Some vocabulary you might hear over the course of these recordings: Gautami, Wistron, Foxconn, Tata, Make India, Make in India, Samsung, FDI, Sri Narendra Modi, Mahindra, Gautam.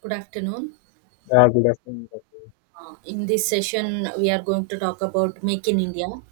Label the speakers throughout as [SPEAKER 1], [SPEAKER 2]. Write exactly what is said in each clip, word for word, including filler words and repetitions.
[SPEAKER 1] Good afternoon.
[SPEAKER 2] Yeah, good afternoon, Gautam.
[SPEAKER 1] Uh, in this session, we are going to talk about Make in India. Like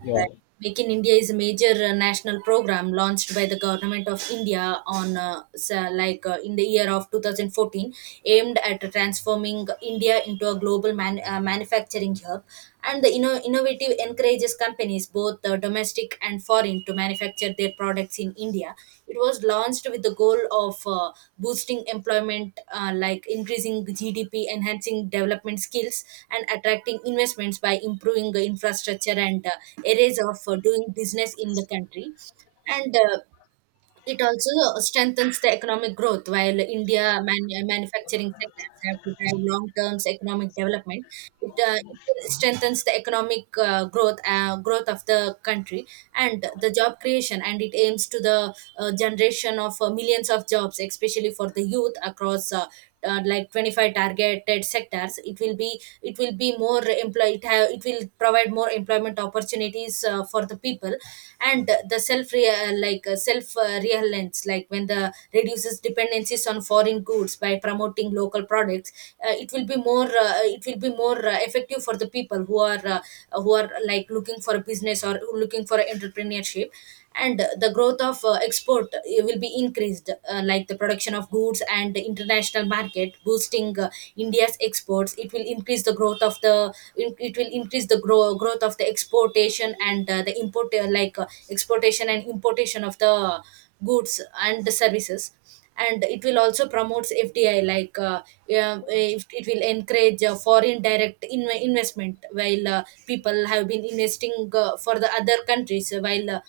[SPEAKER 2] Yeah,
[SPEAKER 1] Make in India is a major uh, national program launched by the government of India on uh, sa- like uh, in the year of twenty fourteen, aimed at transforming India into a global man- uh, manufacturing hub. And the inno- innovative encourages companies, both uh, domestic domestic and foreign, to manufacture their products in India. It was launched with the goal of uh, boosting employment, uh, like increasing G D P, enhancing development skills, and attracting investments by improving the infrastructure and uh, areas of uh, doing business in the country. And uh, It also strengthens the economic growth while India man- manufacturing sectors have to drive long-term economic development. It, uh, it strengthens the economic uh, growth uh, growth of the country and the job creation, and it aims to the uh, generation of uh, millions of jobs, especially for the youth across uh, uh, like twenty-five targeted sectors. It will be it will be more employ it, have, it will provide more employment opportunities uh, for the people and the self rea- like uh, self uh, reliance, like when the reduces dependencies on foreign goods by promoting local products, uh, it will be more uh, it will be more uh, effective for the people who are uh, who are like looking for a business or looking for entrepreneurship, and the growth of uh, export uh, will be increased, uh, like the production of goods and the international market, boosting uh, India's exports. It will increase the growth of the in- it will increase the grow, growth of the exportation and uh, the import uh, like uh, exportation and importation of the goods and the services, and it will also promotes fdi. Like uh, yeah, if it will encourage uh, foreign direct in- investment. While uh, people have been investing uh, for the other countries, while uh,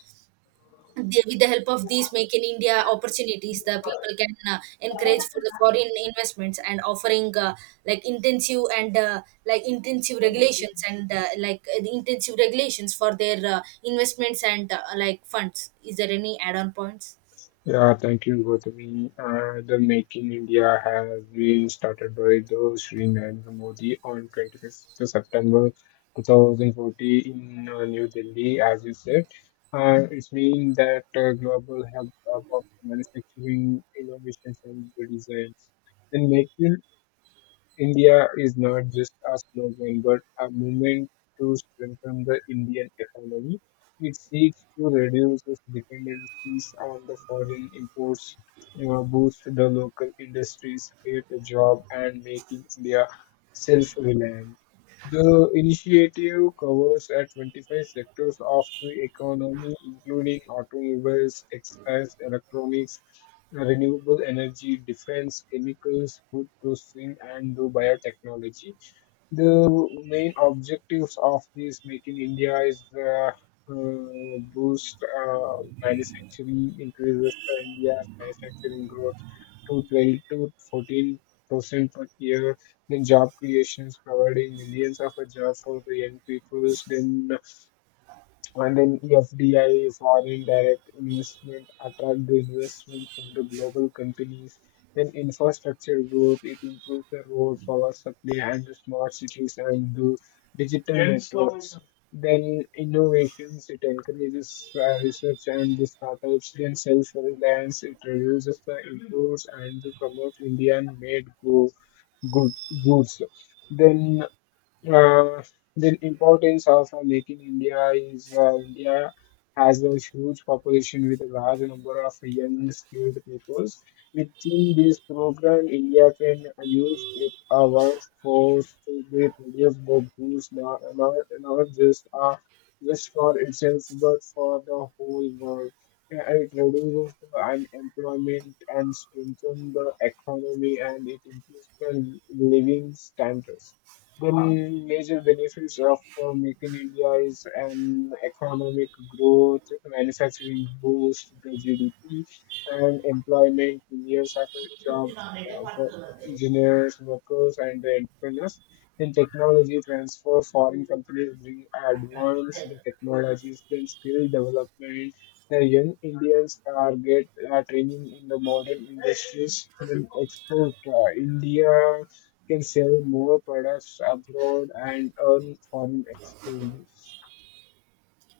[SPEAKER 1] they, with the help of these make in india opportunities, the people can uh, encourage for the foreign investments and offering uh, like intensive and uh, like intensive regulations and uh, like uh, the intensive regulations for their uh, investments and uh, like funds. Is there any add-on points?
[SPEAKER 2] yeah, thank you, Gautami. Uh, the Making India has been started by the Sri Narendra Modi on twenty-fifth of September twenty forty in uh, New Delhi, as you said. Uh, it means that uh, global hub of manufacturing, innovations, and good designs. Then Make India is not just a slogan but a movement to strengthen the Indian economy. It seeks to reduce its dependencies on the foreign imports, uh, boost the local industries, create a job, and making India self-reliant. The initiative covers at twenty-five sectors of the economy, including automobiles, textiles, electronics, renewable energy, defense, chemicals, food processing, and the biotechnology. The main objectives of this Make in India is the uh, boost uh, manufacturing, increases the India's manufacturing growth to twelve to fourteen percent per year. Then job creations, providing millions of a job for the young peoples. Then and then F D I, foreign direct investment, attract the investment from the global companies. Then infrastructure growth, it improves the road, power supply, and the smart cities and the digital Then slow networks. Down. Then innovations, it encourages uh, research and the startups. Then self-reliance, it reduces the imports and promote Indian-made go- good goods. Then uh, the importance of uh, making India is uh, India has a huge population with a large number of young skilled peoples. Within this program, India can use its uh, workforce to be produce more goods, not, not, not just uh, just for itself, but for the whole world. Uh, It reduces the unemployment and strengthens the economy, and it improves the living standards. Then major benefits of uh, making India is an economic growth, manufacturing boost the G D P, and employment years of jobs uh, for engineers, workers, and the entrepreneurs. In technology transfer, foreign companies bring advanced technologies, then skill development. The young Indians are get uh, training in the modern industries, then export uh, India can sell more products abroad and earn foreign exchanges.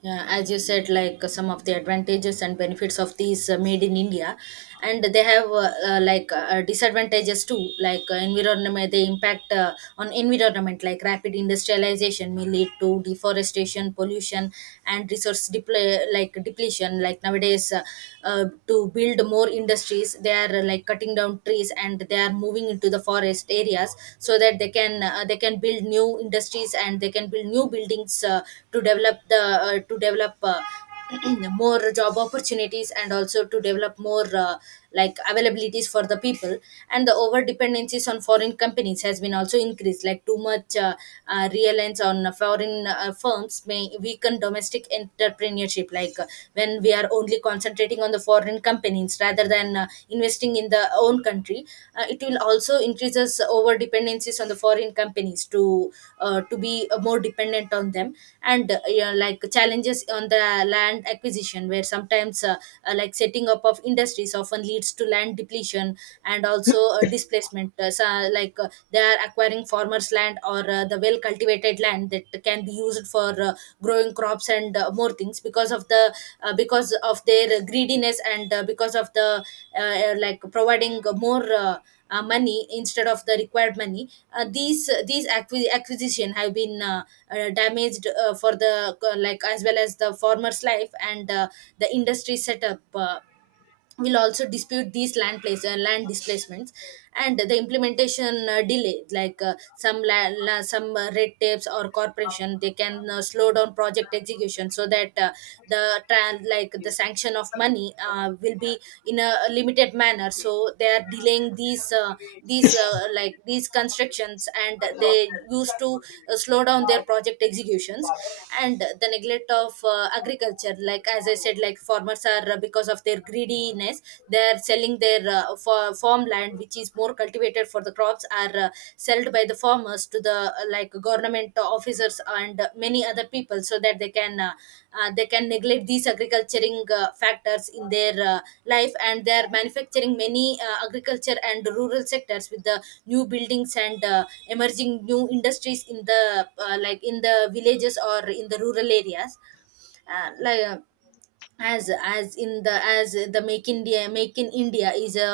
[SPEAKER 1] Yeah, as you said, like uh, some of the advantages and benefits of these uh, made in India, and they have uh, uh, like uh, disadvantages too, like uh, environment. They impact uh, on environment, like rapid industrialization may lead to deforestation, pollution, and resource depl- like depletion. Like nowadays, uh, uh, to build more industries, they are uh, like like cutting down trees and they are moving into the forest areas so that they can uh, they can build new industries and they can build new buildings uh, to develop the uh, to develop uh, more job opportunities and also to develop more uh, like availabilities for the people. And the over dependencies on foreign companies has been also increased, like too much uh, uh, real reliance on uh, foreign uh, firms may weaken domestic entrepreneurship. Like uh, when we are only concentrating on the foreign companies rather than uh, investing in the own country, uh, it will also increases over dependencies on the foreign companies to uh, to be uh, more dependent on them. And uh, Yeah, like challenges on the land acquisition, where sometimes uh, uh, like setting up of industries often leads to land depletion and also uh, displacement. Uh, so, uh, like uh, they are acquiring farmers land or uh, the well cultivated land that can be used for uh, growing crops and uh, more things, because of the uh, because of their greediness and uh, because of the uh, uh, like providing more uh, uh, money instead of the required money. Uh, these uh, these acqui- acquisition have been uh, uh, damaged uh, for the uh, like as well as the farmer's life, and uh, the industry setup uh, will also dispute these land place uh, land displacements. And the implementation uh, delay, like uh, some la- la- some uh, red tapes or corporation they can uh, slow down project execution, so that uh, the tran like the sanction of money uh, will be in a limited manner, so they are delaying these uh, these uh, like these constructions and they used to uh, slow down their project executions. And the neglect of uh, agriculture, like as I said, like farmers are are uh, because of their greediness, they are selling their uh, fa- farmland which is more cultivated for the crops are uh, sold by the farmers to the uh, like government officers and uh, many other people, so that they can uh, uh, they can neglect these agriculturing uh, factors in their uh, life, and they are manufacturing many uh, agriculture and rural sectors with the new buildings and uh, emerging new industries in the uh, like in the villages or in the rural areas. Uh, like uh, as as in the as the make india make in india is a,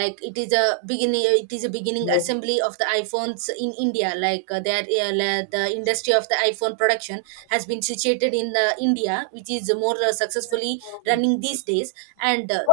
[SPEAKER 1] like, it is a beginning, it is a beginning assembly of the iphones in india. Like uh, that uh, la- the industry of the iphone production has been situated in the india, which is more uh, successfully running these days. And uh,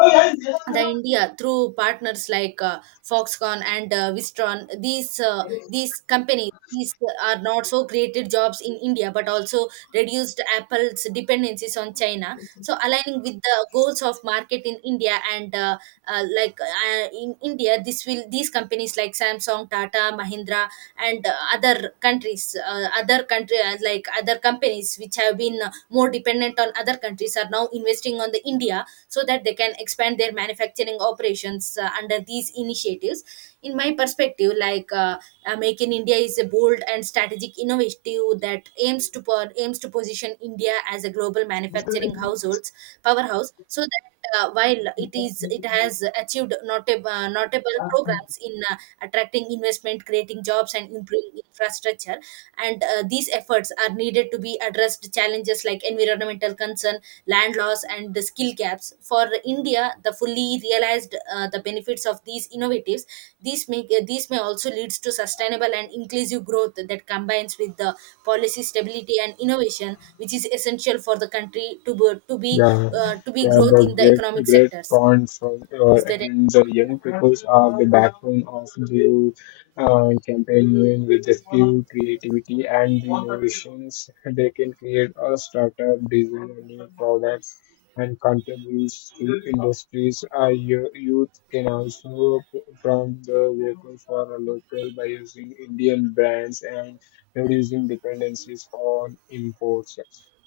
[SPEAKER 1] the India through partners like uh, Foxconn and uh, Wistron. These uh, these companies these are not so created jobs in India, but also reduced Apple's dependencies on China, so aligning with the goals of market in India. And uh, uh, like uh, In India, this will these companies like Samsung, Tata, Mahindra and uh, other countries, uh, other country, uh, like other companies which have been uh, more dependent on other countries are now investing on the india, so that they can expand their manufacturing operations uh, under these initiatives. In my perspective, like uh, uh, make in india is a bold and strategic innovative that aims to po- aims to position india as a global manufacturing households powerhouse, so that uh, while it is it has achieved notable, uh, notable programs in uh, attracting investment, creating jobs and improving infrastructure. And uh, these efforts are needed to be addressed challenges like environmental concern, land loss and the skill gaps for india the fully realized uh, the benefits of these innovatives. These may uh, these may also leads to sustainable and inclusive growth that combines with the policy stability and innovation, which is essential for the country to be, to be
[SPEAKER 2] Yeah,
[SPEAKER 1] uh, to be
[SPEAKER 2] yeah,
[SPEAKER 1] growth
[SPEAKER 2] the
[SPEAKER 1] in the economic
[SPEAKER 2] great great
[SPEAKER 1] sectors.
[SPEAKER 2] ponds for uh,
[SPEAKER 1] Is there any—
[SPEAKER 2] and the young peoples are the backbone of the uh, campaign with the skill, creativity, and the innovations. They can create a startup, design a new products, and contribute to industries. Uh, yo- youth can also p- from the local for a local by using Indian brands and reducing dependencies on imports.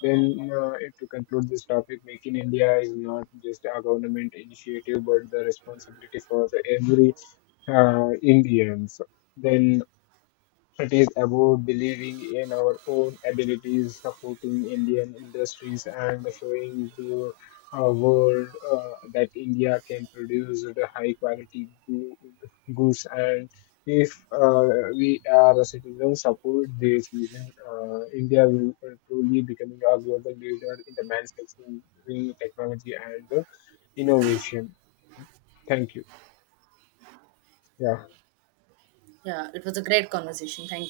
[SPEAKER 2] Then, uh, to conclude this topic, Make in India is not just a government initiative, but the responsibility for the every uh, Indians. Then it is about believing in our own abilities, supporting Indian industries, and showing the uh, world uh, that India can produce the high quality goo- goods. And if uh, we are citizens support this vision, uh, India will uh, truly becoming a global leader in the manufacturing technology and uh, innovation. Thank you. Yeah.
[SPEAKER 1] yeah, it was a great conversation, thank